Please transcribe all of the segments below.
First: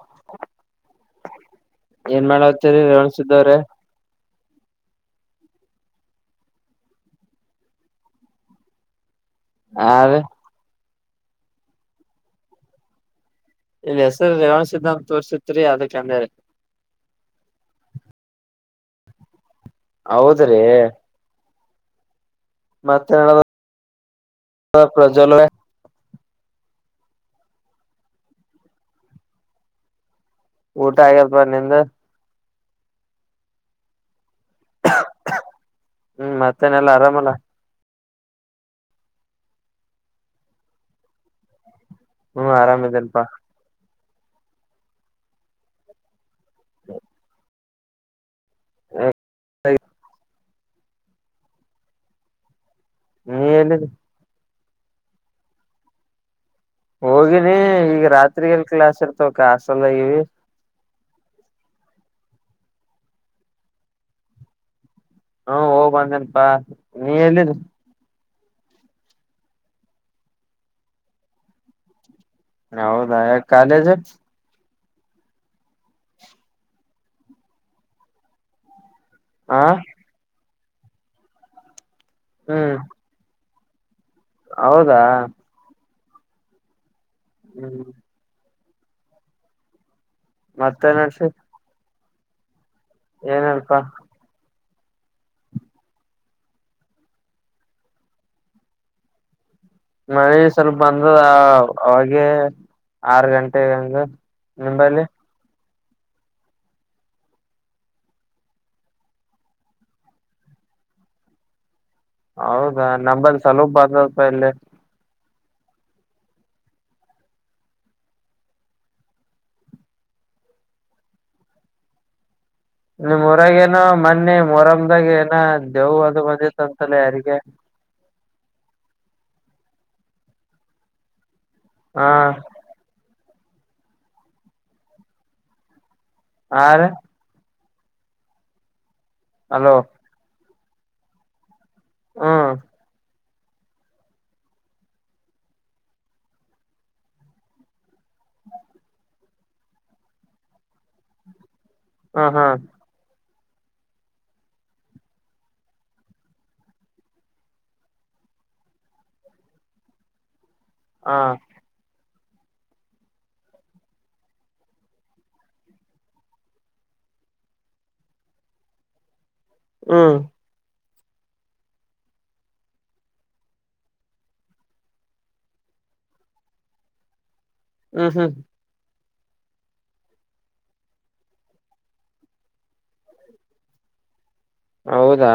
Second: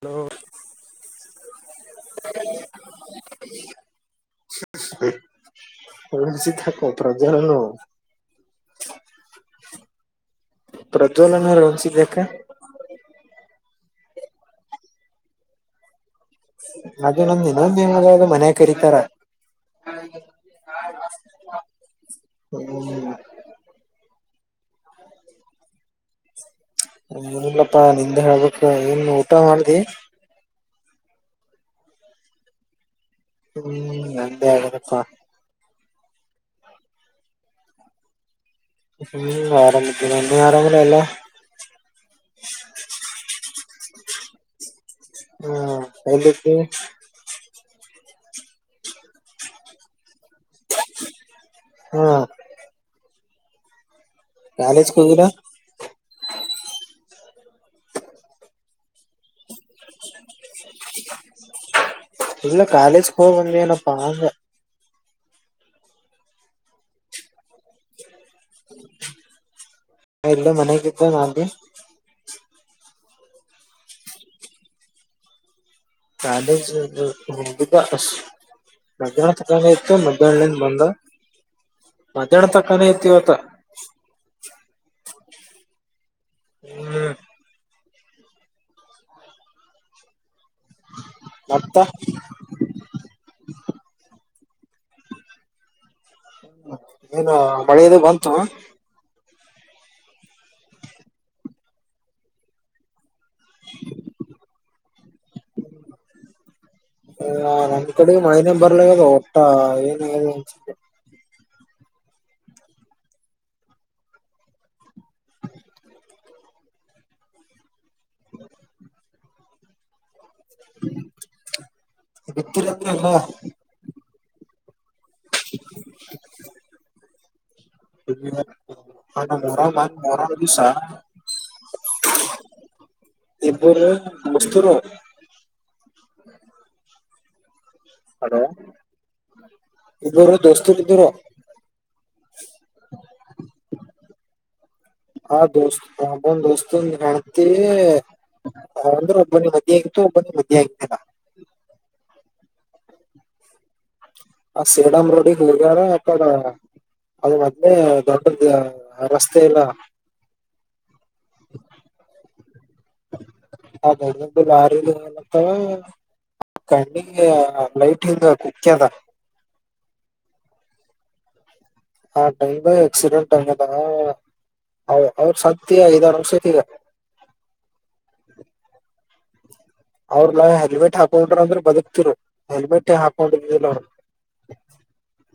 Hello ಏನ್ ಮಾಡತ್ತರಿ ರೋಣಸಿದ್ದವ್ರೆ ಬಿಸಿ ತೋ ಪ್ರ ಜ ಹಾ ಅದೇ ಪ್ರಜ್ವಲನರು ಒನ್ಸಿದ್ದ್ಯಾಕ್ಕ ಇಲ್ಲಿ ಹೆಸರು ರವಣ ಸಿದ್ಧಾಂತ ತೋರ್ಸಿತ್ರಿ ಅದಕ್ಕೆ ಅಂದ್ರೆ ಮೆ ನಂದ ಇನ್ನೊಂದ್ನಾಗ ಅದು ಮನ್ಯ ಕರೀತಾರ ಹ ಹೌದ್ರಿ ಹ್ಮ ಹ ಪ್ರಜ್ ಏನಿಲ್ಲಪ್ಪಾ ನಿಂದ ಹೇಳ್ಬೇಕ ಏನ್ ಊಟ ಮಾಡ್ದಿ ಊಟ ಆಗ್ಯಲ್ಪ ನಿದ ಹ್ಮ್ ನಂದೇಡುದಪ್ಪಾ ಹ್ಮ್ ಮತ್ತೇನೆಲ್ಲಾ ಆರಾಮಲ್ಲ ಆರಂಬ ಎಂದ ನರಂಗಲ ಅಲ್ಲ ಹ್ಮ್ ಆರಾಮದೆ ಅಲ್ಪಾ ಹಾ ಎಕ್ಕೆ ಹ ಹ್ಮ ನೀ ಎಲ್ಲಿದ ಕಾಲೇಜ್ ಕೋಗರ ಹೋಗಿನಿ ಈಗ ರಾತ್ರಿ ಎಲ್ ಕ್ಲಾಸ್ ಇರ್ತವ ಕಸ್ಲ್ದಗಿ ಇಲ್ಲ ಕಾಲೇಜ್ ಹಂದನ ಪಂಗ ಹ್ಮ ಹೋಗ್ ಬಂದೇನಪಾ ನೀ ಎಲ್ಲಿದ ಎಲ್ಲ ಮನೆಗತ್ತು ನಿ ಹೌದ ಕಾಲೇಜ ಕಾಲೇಜ್ ಹೋಗುದು ಅ ಮಧ ಹ ತಕಾನ ಇತ್ತು ಮಧ್ಯಾಹ್ನಿಂದ ಬಂದ ಮಧ್ಯಾಹ್ನ ಹ್ಮ್ ತಕ್ಕಾನ ಐತಿವತ್ತ ಹೌದಾ ಹ್ಮ ಹ್ಮ್ ಮತ್ತೆ ನನ್ಸ ಹ ಏನ್ ಅಲ್ಪ ಏನು ಮಳೆಯದ ಬಂತು ಮಳೆ ಸ್ವಲ್ಪ ಬಂದದ ಅವಾಗೆ ಆರು ಗಂಟೆಗಂಗ ನಿಂಬಲ್ಲಿ ಹ ನನ್ನ ಕಡೆಗೆ ಮೈ ನ ಬರ್ಲ ಕದ ಒಟ್ಟ ಏನ ಹೌದಾ ನಲ್ಲಿ ಸ್ಲೋಪ ಬಂದಪ್ಪ ಇಲ್ಲಿ ಹ ನಿಮಮ್ಮ ಹೊರಗೇನ ಮ ಮೊನ್ನೆ ಮೊರಮ್ದಾಗ ಏನ ದೇವ ಅದು ಮಜತ್ ಅಂತಲ್ಲ ಯಾರಿಗೆ ಮರ ಮರ್ ದಿವಸ ಹಾ ಇಬರು ಮಸ್ತರ ಆ ರ ಹಲೋ ಹಲೋ ದೊಸ್ತೂರು ಬಿದ್ದರ ಹಾ [inaudible] ಹಾ ದೋಸ್ತ ಅಂಬೊಂದ ದೋಸ್ತುನ್ ಹೆಣತಿ. ಹ ಅಂದ್ರ ಒಬ್ಬೋನಿಗ್ ಮದಿ ಆಗಿತ್ತು ಒಬ್ಬೊಂದು ಮದಿ ಆಗಿದಿಲ್ಲ. ಹಾ ಹಾ ಆ ಸೇಡಂ ರೋಡಿಗಿ ಹೋಗ್ಯರ ಆಕಡ. ಅದು ಮೊದ್ಲೇ ದೊಡ್ಡದ್ದ ಅ ರಸ್ತೆ ಇಲ್ಲ. ಹಾ ಆ ದೊಡ್ಡ ದೊಡ್ಡದು ಲಾರಿ ಹೊಲತಾವ. ಕಣ್ಣಿಗ ಲೈಟ್ ಹಿಂಗ ಕುಖ್ಯದ. ಹ್ಮ ಹಾ ಟೈಮದಾಗ ಆಕ್ಸಿಡೆಂಟ್ ಆಗ್ಯದ. ಔ ಅವ್ರ ಸತ್ತಿ ಐದ್ ಆರ್ ವರ್ಷ ಆಯಿತಿಗ. ಹ್ಮ್ ಹ್ಮ್ ಅವ್ರಲ್ಲಾ ಹೆಲ್ಮೆಟ್ ಹಾಕೊಂಡ್ರ ಅಂದ್ರ ಬದುಕ್ತಿರು ಹೆಲ್ಮೆಟ್ ಹಾಕೊಂಡೀರ್ಲಿಲ್ಲ ಅವ್ರು. ಹೌದಾ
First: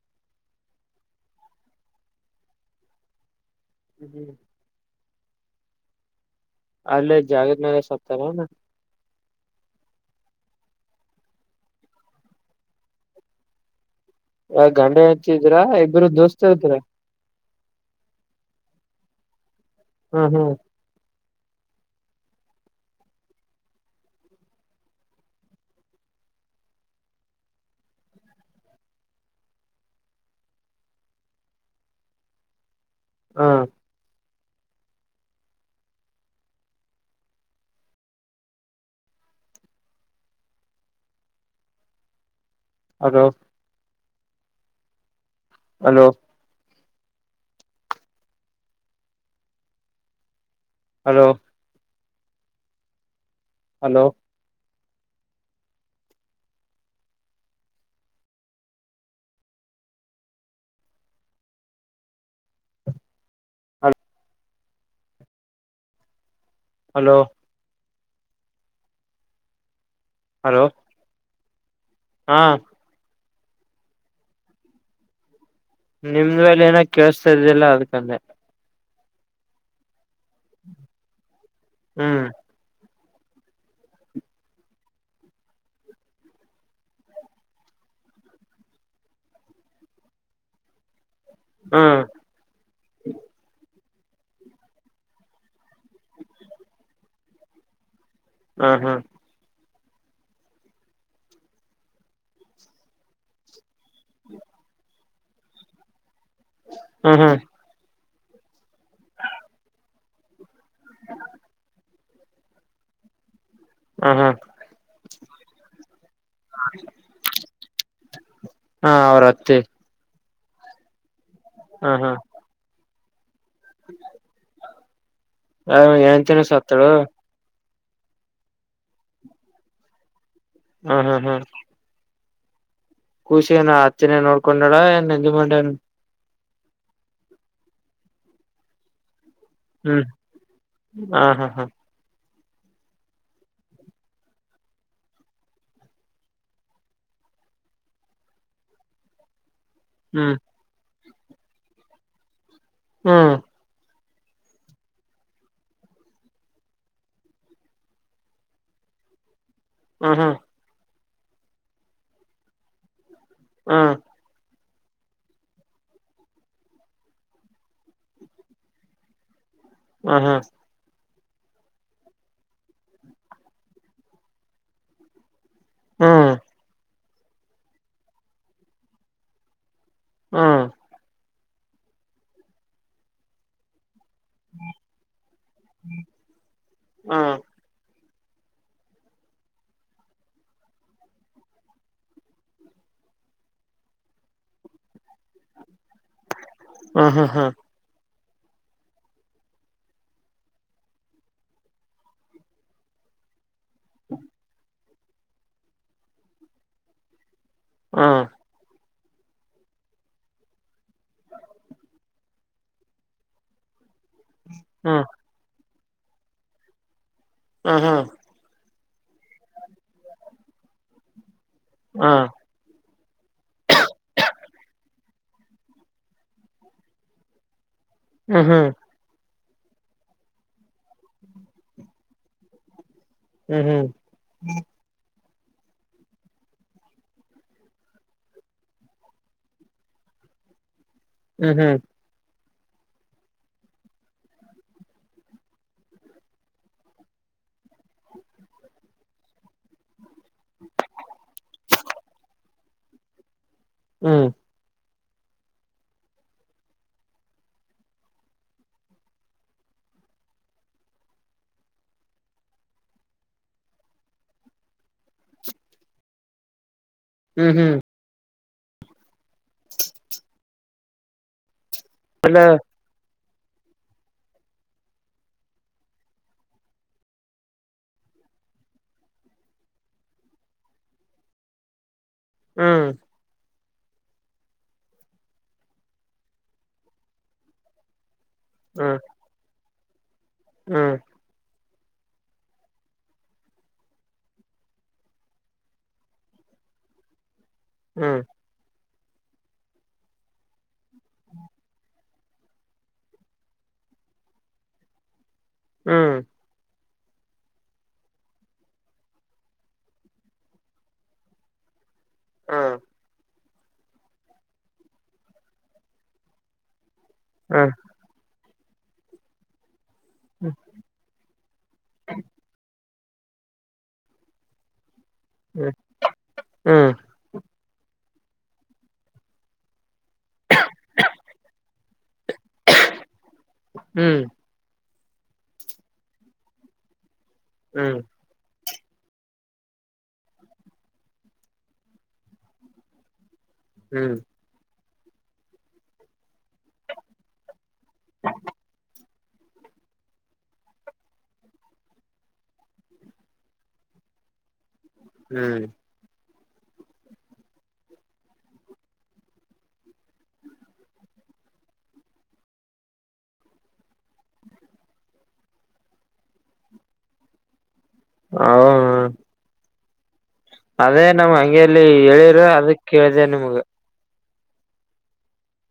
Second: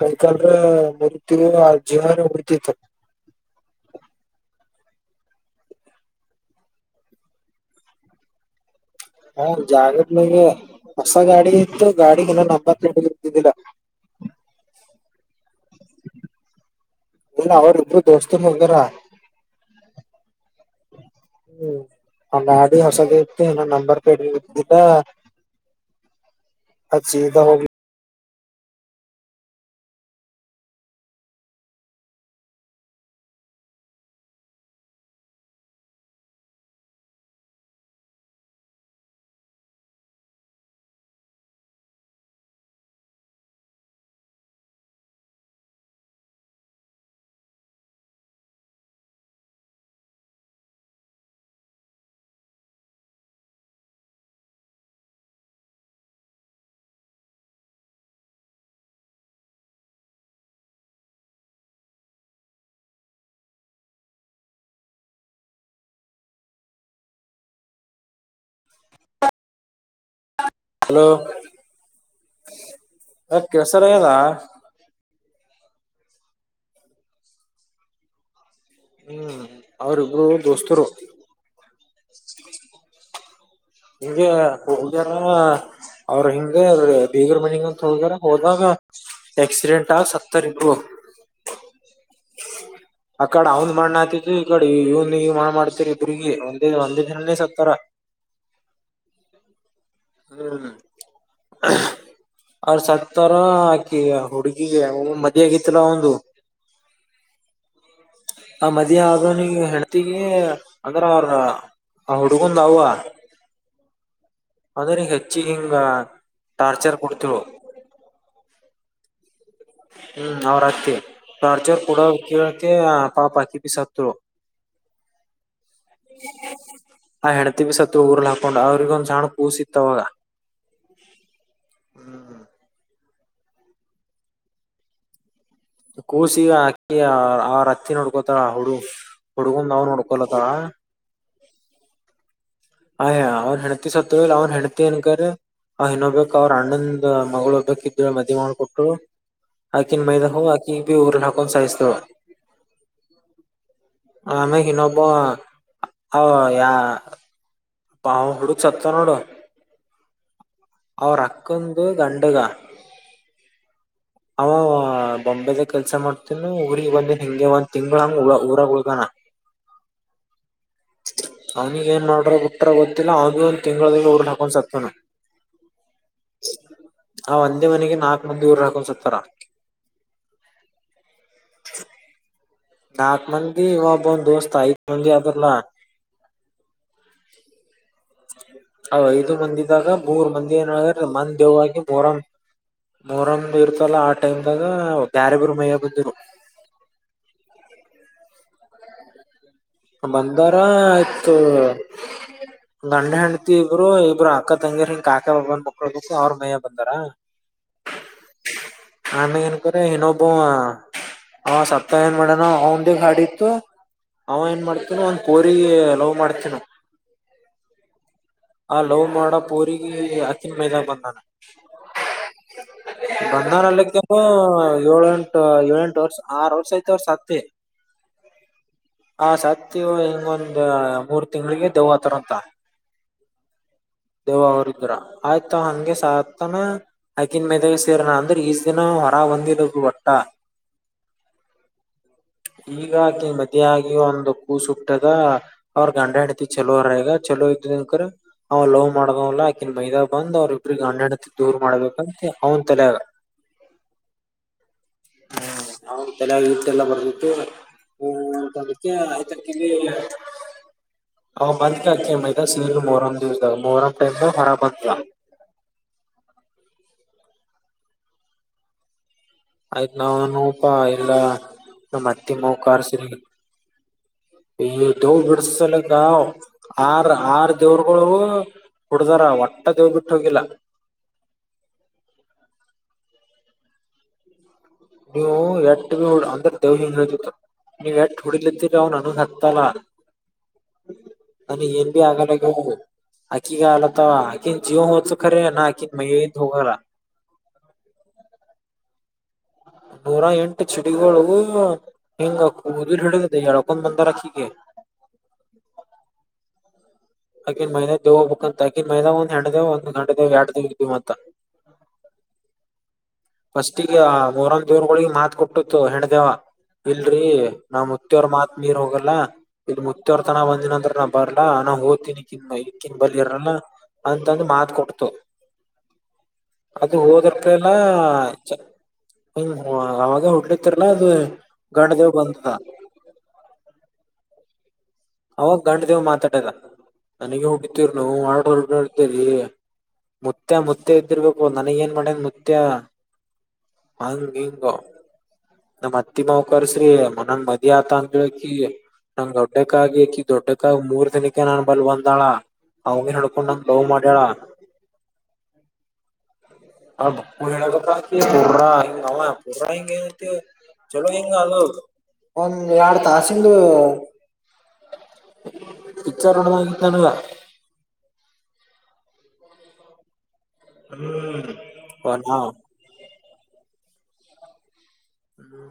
ಕೈಕಾಲ್ರ ಮುರಿತಿವ್ ಆ ಜೀವಾನೆ ಹೋಗ್ಬಿಡತಿತ್ತು. ಹ್ಮ ಅಲ್ಲೇ ಜಾಗದ ಮ್ಯಾಲೆ ಸತ್ತನೇನ. ಆ ಜಾಗದ ಮ್ಯಾಗೆ ಹೊಸ ಗಾಡಿ ಇತ್ತು ಗಾಡಿ ಇನ್ನ ನಂಬರ್ ಪ್ಲೇಟೆ ಇದ್ದಿದಿಲ್ಲ. ಆ ಗಂಡ ಹೆಂಡ್ತಿ ಇದ್ರ ಇಬ್ರು ದೋಸ್ತರ ಇದ್ರ. ಇಲ್ಲ ಅವ್ರ ಇಬ್ರೂ ದೊಸ್ತೂರು ಹೋಗ್ಯರ. ಹ್ಮ್ ಹ್ಮ್ ಹ್ಮ್ ಆ ಗಾಡಿ ಹೊಸದೆ ಇತ್ತಿ ಹಿನಾ ನಂಬರ್ ಪ್ಲೇಟಬಿ ಇದ್ದಿಲ್ಲ. ಆದ್ ಸೀದಾ ಹೋಗಿ ಹ ಅದು hello hello hello hello hello ಹಾ ಯಾಕ್ ಕೇಳ್ಸಲಾಗ್ಯದ. ನಿಂಬಲೇನ ಕೆಳಸ್ತ ಇದ್ದಿಲ್ಲ ಅದಕ್ ಅಂದ್ಯ. ಹ್ಮ್ ಅವ್ರ ಇಬ್ರೂ ದೊಸ್ತೂರು. ಹ್ಮ್ [inaudible] ಹಿಂಗೆ ಹೋಗ್ಯರ. ಅವ್ರ ಹಿಂಗೆ ಬೀಗರ್ ಮನಿಗಂತ ಹೋಗ್ಯರ ಹೋದಾಗ. ಆಕ್ಸಿಡೆಂಟ್ ಆಗ್ ಸತ್ತಾರ ಇಬ್ರು. ಹ್ಮ ಅಕಡ ಅವನ್ ಮಣ್ಣ್ ಆ ತಿದ್ದು ಈಕಡಿ ಇವನ್ ಈಗ್ ಮಣ್ಣ ಮಾಡ್ತೀರಿ ಇಬ್ರಿಗಿ ಒಂದೇ ಒಂದೇ ದಿನಾನೇ ಸತ್ತಾರ. ಹಾ ಹಾ ಹ್ಮ ಅವ್ರ ಸತ್ತರ. ಅಕಿ ಆ ಹುಡುಗಿ ಮದಿ ಆಗಿತಲ ಅವಂದು. ಹ್ಮ್ ಹ್ಮ್ ಆ ಮದ ಆದ ನೀ ಹೆಣತಿಗಿ ಅಂದ್ರ ಅವ್ರ ಹ ಹುಡುಕೊಂಡ ದವುುವ ಹ ಹಾ ಆದದ್ರ ಈಗ ಹೆಚ್ಚಿ ಹಿಂಗ ಟಾರ್ಚರ್ ಕೊಡ್ತಿವು ಹಾ ಅವ್ರತ್ತೆ ಹ್ಮ್ ಅವ್ರ ಅಕ್ಕತಿ ಾರ್ಚರ್ ಹ ಕೂಡ ಹಾ ಕೇಳ್ತಿ ಪಾಪ ಕ ಪಿ ಸತ್ರ ಹ ಎನ್ಂತಿನ ಸತ್ತಳು ತ್ತ ಬ ಸತ್ತ ಊರ್ಲ್ಲಿ ಹಾಕೊಂಡು ಅವ್ರಗ ಒಂದ್ಣ್ಣ ಕೂಸಿತ್ತವಾಗ ಹ್ಮ ಹ್ಮ್ ಹ್ಮ್ ಖುಷಿ ನ ಅೆನೇ ನೋಡ್ಕೊಂಡಳ ನಂದು ಮಂದ ಕೂಸಿಗ ಅಕಿ ಆರ ಹತ್ತಿ ನೋಡ್ಕೋತಾರ ಹುಡು ಹಡುಕೊಂಡ ನಾವನ್ ಹ್ಮ್ ಹುಡ್ಕೋಲ್ಲ ತರ ಹ ಹಾ ಹಾ ಆಯ ಅವ್ನ್ ಹೆಂಡತಿ ಸತ್ ಅವ್ನ್ ಹೆಂಡತಿ ಅನ್ಕ ಆ ನಕೊಬೇಕಕ್ ಅವರು ಅಣ್ಣಂದ ಮಗಳು ಒಬ್ಬಕಿ ಇದ್ದಳು ಮದವಿ ಮಾಡ್ಕೊಟ್ರು ಹಾಕಿನ ಮೈದ ಹ್ಮ್ ಹ ಹಾಕಿ ಊ್ರ ಹಕ ಸಹಿಸ್ತವ ಹ್ಮ ಆಮೇಲ ಹ ನಬ ಹ ಯಾ ಅಪ್ಪ ಅವಾ್ ಹುಡು ಸತ್ತತ ನೋಡು ಹ ಹಾ ಅವ್ರಕ್ಕಂದು ಗಂಡಗ ಹಾ ಹ ಬೊಂಬೆದಾಗ ಕೆಲ್ಸ ಮಾಡ್ತನ ಊ್ರಗ್ ಬಂದಿನ ಹಿಂಗೆ ಒಂದ ತಿಂಗಳ ಹಂಗ ಉ ಊರಾಗ ಉಳ್ಗಣ ಹ್ಮ ಹ್ಮ ಅವ್ನಿಗ ಏನ್ ಮಾಡ್ರ ಬಿುಟ್ರ ಗೊತ್ತಿಲ್ಲ ಅವ ಒಂದ ತಿಂಗಳ ದಿಂದ ಊರಲ ಹಾಕೊೊಂಡ್ ಸತವಾನ ಹ್ಮ ಹ ಒಂದೇ ಮನೆಗೆ ನಾಕ್ ಮಂದಿ ದೂರ ಹಾಕೊಂಡ ಸತಾರ ಹಾ ನಾಗ ಮಂದಿ ಇವ ಒಬ್ಬ ದೋಸ್ತ ಆಯೆ ಅದಲ್ಲ ಅ ಐದು ಮಂದಿದಾಗ ಮೂರ್ ಮಂದಿ ಏನ ಮಂದ ದೇವವಾಗಿ ಮೂರ ಮೂರಂಗ ಇರ್ತಲ್ಲ ಆ ಟೈಮದಾಗ ಬ್ಯಾರೆಬರು ಮೈಯ ಬಂದಿರು ಹ್ಮ್ ಹ್ಮ್ ಹ್ಮ್ ಹ್ಮ್ ಹ್ಮ್ ಹ್ಮ್ ಹ್ಮ್ ಹ್ಮ್ ಬಂದಾರ ಆಯ್ತು ಗಂಡೆ ಹಂಡ ಮ ಇಬ್ರು ಇಬ್ಬರು ಅಕ್ಕ ತಂಗಿರಿ ಹಿಂಗ ಕಾಕೆ ಒಬ್ಬನ್ ಮಕ್ಕಳಳ್ಬೇಕು ಅವ್ರ ಮಯ್ಯ ಬಂದಾರ ಹ ಆಮೇ ಏನ್ಕರ ಇನ್ನೊಬ್ಬ ಹಾ ಸಪ್ತ ಏನ್ ಮಾಡಡಣ ಅವಂದಿಗೆ ಗಾಡಿ ಇತ್ತು ಮಾಡ್ತನೋ ಅಂಗ್ ಕೋರಿ ಲವ್ ಮಾಡ್ತನೋ ಹಾ ಹಾ ಆ ಲವ್ ಮಾಡ ಪೂರಿಗೆ ಅಕ್ಕಿನ ಮೈದಾಗ ಬಂದಾನ ಹಾ ಬಂದಾನಲ್ಲಕ್ಕನು ಏಳ ಎಂಟು ಏಳ ಎಂಟು ವರ್ಷ ಆರು ವರ್ಷ ಐ್ತ ಅವ್ರ ಸತ್ ಹ ಹಾ ಹ ಸತಿವ ಹಿಂಗೊಂದ ಮೂರ್ ತಿಂಗ್ಳಿಗೆ ದೌ್ತ್ರರ ಅಂತ ಹ್ಮ್ ಹ್ಮ್ ದೇವ ಅವರ ಇದ್ರ ಆಯ್ತು ಹಂಗೆ ಸಾತನ ಹಗಿನ ಮದಾಗ ಸೇರನಾ ಅಂದ್ರೆ ಈಜ ದಿನ ಹೊರ ಹೊಂದಿದ ಒಟ್ಟ ಹ್ಮ್ ಹ್ಮ್ ಈಗಾಗಿ ಮದ ಆಗಿ ಒಂದು ಕೂಸುಟ್ಟದ ಅವ್ರಗ ಗಂಡ ಹೆಂಡತಿ ಚಲೋರ ಈಗ [unintelligible] ಮಾಡವಲ್ಲಾ ಆಕಿನ್ ಮೈದಾ ಬಂದ್ ಅವ್ರ ಇಬ್ರು ಗಂಡ ಹೆಂಡ್ತಿ ದೂರ್ ಮಾಡ್ಬೇಕಂತ ಅವ್ನ್ ತಲೆಗ ಹ್ಮ್ ನಾವು ತಲೆ ಇಟ್ಟೆಲ್ಲ ಬರ್ದಿತ್ತು [unintelligible] [unintelligible] ಮೊಹರಂ ದಿವಸದ ಮೊಹರಂ [unintelligible] ಹ್ಮ್ ಹ್ಮ್ ಆಯ್ತ್ ನಾವ್ [unintelligible] ಇಲ್ಲ ನಮ್ಮ್ ಅತ್ತಿ ಅಲ್ಲ ಮಾವ ಕಾರ್ಸ್ರಿ [inaudible] ಈ ದೇವ ಬಿಡಸಲಕ್ಕ ಆರ್ ಆರ್ ದೇವ್ರಗಳು [unintelligible] ಒಟ್ಟ ದೆವ್ವ ಬಿಟ್ಟ ಹೋಗಿಲ್ಲ ಹ್ಮ್ ನೀವು ಎಟ್ಟ ನಡು ಅಂದ್ರ ದೇವ್ ಹಿಂಗ ನೀವು್ ಎಟ್ [unintelligible] ಡಿಲಿತ್ತರ ನ ಅವನು ಹತ್ತಲ್ಲ [unintelligible] ಹ್ಮ ನಮಗೆ ಹಿಂದೆ ಆಗಲಾಗಿದ್ರಿ ಹಕ್ಕಿಗ ಅಲ್ಲ ತ ಆಕಿನ್ ಜೀವ ಹದು ಖರ ನ ಆಕಿನ್ ಮತ್ ಹೋಗಲ್ಲ ಹ್ಮ್ ನೂರ ಎಂಟು ಚಡಿಗಳು ಹಿಂಗ ಕುದಲ್ ಹಿಡದ ಎಳ್ಕೊಂದ್ ಬಂದಾರ ಅಕ್ಕಿಗೆ. ಹ ಹ್ಮ್ ಆಗಿನ ಮೈದಾನ ದೇ ಹೋಗಬೇಕಕ್ಂತ ಆಕಿನ್ ಮೈದಾ ಒಂದ್ ಎಂಟದ ಒ್ ಗಂಟೆೇ್ ಎಡ್್ದ ಇದವ ಅಂತ [unintelligible] ಫಸ್ಟಗ ಮೂರೊಂದ್ ದೂರ್ಗಳಿಗೆ ಮಾತ್ ಕೊಟ್ಟಿತ್ತು ಹೆಂಡ್ದೇವ ಇಲ್ರರಿ ಹ್ಮ್ ನಾ ಮುತ್ತೇವರ ಮಾತ್ ನೀರ್ ಹೋಗಲ್ಲ ಇಲ್ ರ್ ತನ ಹ್ಮ್ ಬಂದ ನ್ರ ನ ಬರ್ ನಾ ಹದ ತ್ತಿನಿಕ್ಕನ್ ಇಕ್ಕಿನ ಬಲಿಯರಲ್ಲ ಅಂತಂದು ಮಾತ ಕೊಡ್ತು ಹ್ಮ್ ಹ್ಮ್ ಲ್ಲ ಹ ಅವಾಗ ಹುಟ್ಲಿತ್ತರಲ್ಲ ಅದು ಗಂಡ ದೇವ್ ಬಂದ ಹ್ಮ್ ಅವ ಗಂಡ ದೇವ್ ಮಾತಾಡದ ನನಗೆ ಯಾಕೆ ಬಿದ್ದರ್ರಿ ಹ್ಮ್ ನೀವು ಅಡ್ರ ಅಡ್ರ. ಮುತ್ತ ಮುತ್ತೆ ಇದ್ದಿರ್ಬೇಕು ನನಗ್ ಏನ್ ಮಾಡೇನ್ ಮುತ್ತ ಹ್ಮ್ ಹಂಗಂಗ ನಮ್ ಅತ್ತಿ ಮಾವಕರ್ಸ್ರೀ ಮನನ್ ಮದ ಆತ ಅಂತಕಿ ನಂಗ್ ಗೊಡ್ಡ ಕ್ಕಗಕಿ ದೊಡ್ಡಕ್ಕಾಗಿ ಮೂರ್ ದಿನಕ್ಕೆ ನನ್ ಬಲ್ ಒಂದಾಳ ಅವನ ಹಡ್ಕೊಂಡ್ ನಂಗ ದವ ಮಾಡ್ಯಾಡ ಹ್ಮ್ ಹ ಬು ಹೇಳಪ್ಪಾ ಪಾ ಹ ನಾವ ಪೋಸಾ ಹಿಂಗಗೆಏನು ಚಲೋ ಹಿಂಗ ಅದು ಒಂದ್ ಎರಡ್ ತಾಸಿಂದು ಪಿಚಾರಡ ನ ತಾಣುವ ಹ ಅದೇ ನಮ ಹಂಗೇಲ್ಲಿ ನಾ ಹೇಳಿರ ಅದ ಕೇಳಿದೆ ನಿಮ್ಗ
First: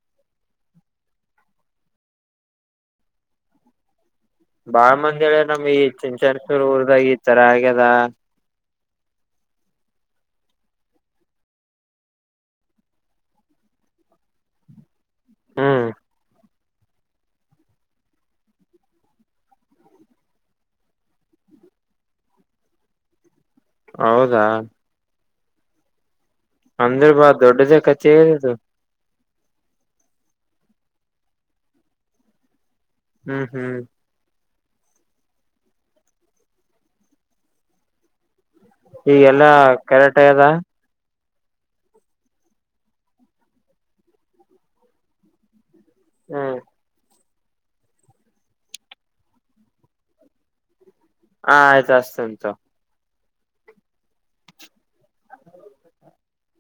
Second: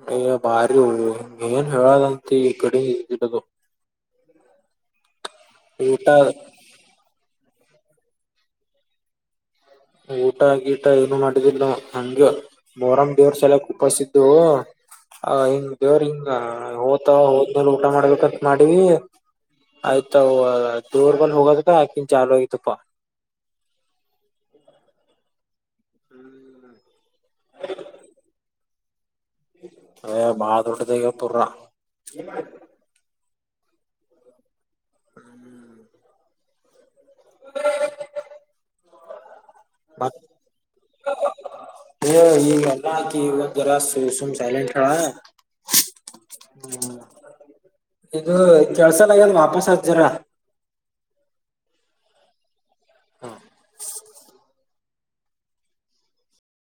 ಹ ಈಗ ಬಾರಿ ಹ ಏನ್ ಹೇಳದಂತ ಈ ಕಡೆ ಇಡದು ಬಾಳ ಮಂದಳ ನಮ್ ಈ ಊಟ ಚಿಂಚಾರಸೂರ್ ಊರದಾಗ ಈ ತರ ಆಗ್ಯದ ಊಟ ಗಿ ಟ ಏನು ಮಾಡಿದಿಲ್ಲ ನ ಹಂಗಗೆ ಮೋರಾಮ್ ದೇವ್ರ ಸಲ ಉಪಾಸಿದ್ದು ಹ ಹಿಂಗ್ ಹ್ಮ್ ದೇವ್ರ ಹಿಂಗ ಹೋತಾವ ಹೋದ್ಮೇಲೆ ಊಟ ಮಾಡ್ಬೇಕಂತ ಮಾಡೀವ ಆಯ್ತ ದೂರ್ ಬಂದ ಹೋಗದತ್ತ ಯಾಕಿನ ಚಾಲ್ ಆಗತಪ್ಪಾ ಹೌದಾ ದೊಡ್ಡದು ಕಚೆ [unintelligible] [unintelligible] [unintelligible] [unintelligible] ಹ್ಮ್ ಹ್ಮ್ ಹ [unintelligible] [inaudible] ಈಗೆಲ್ಲಾ ಕೆರೆಟ ಆಗೆದ ಸುಮ ಸೈಲಟ್ ಆಳ ಹ್ಮ್ [unintelligible] ಇದು ಕೆಳ್ಸಲ್ಗನ್ ವಾಪಸ್ [unintelligible] ಹಾ ಆಯ್ತು ಅಸ್ತಿನಿ ತಗೊ ಹಾ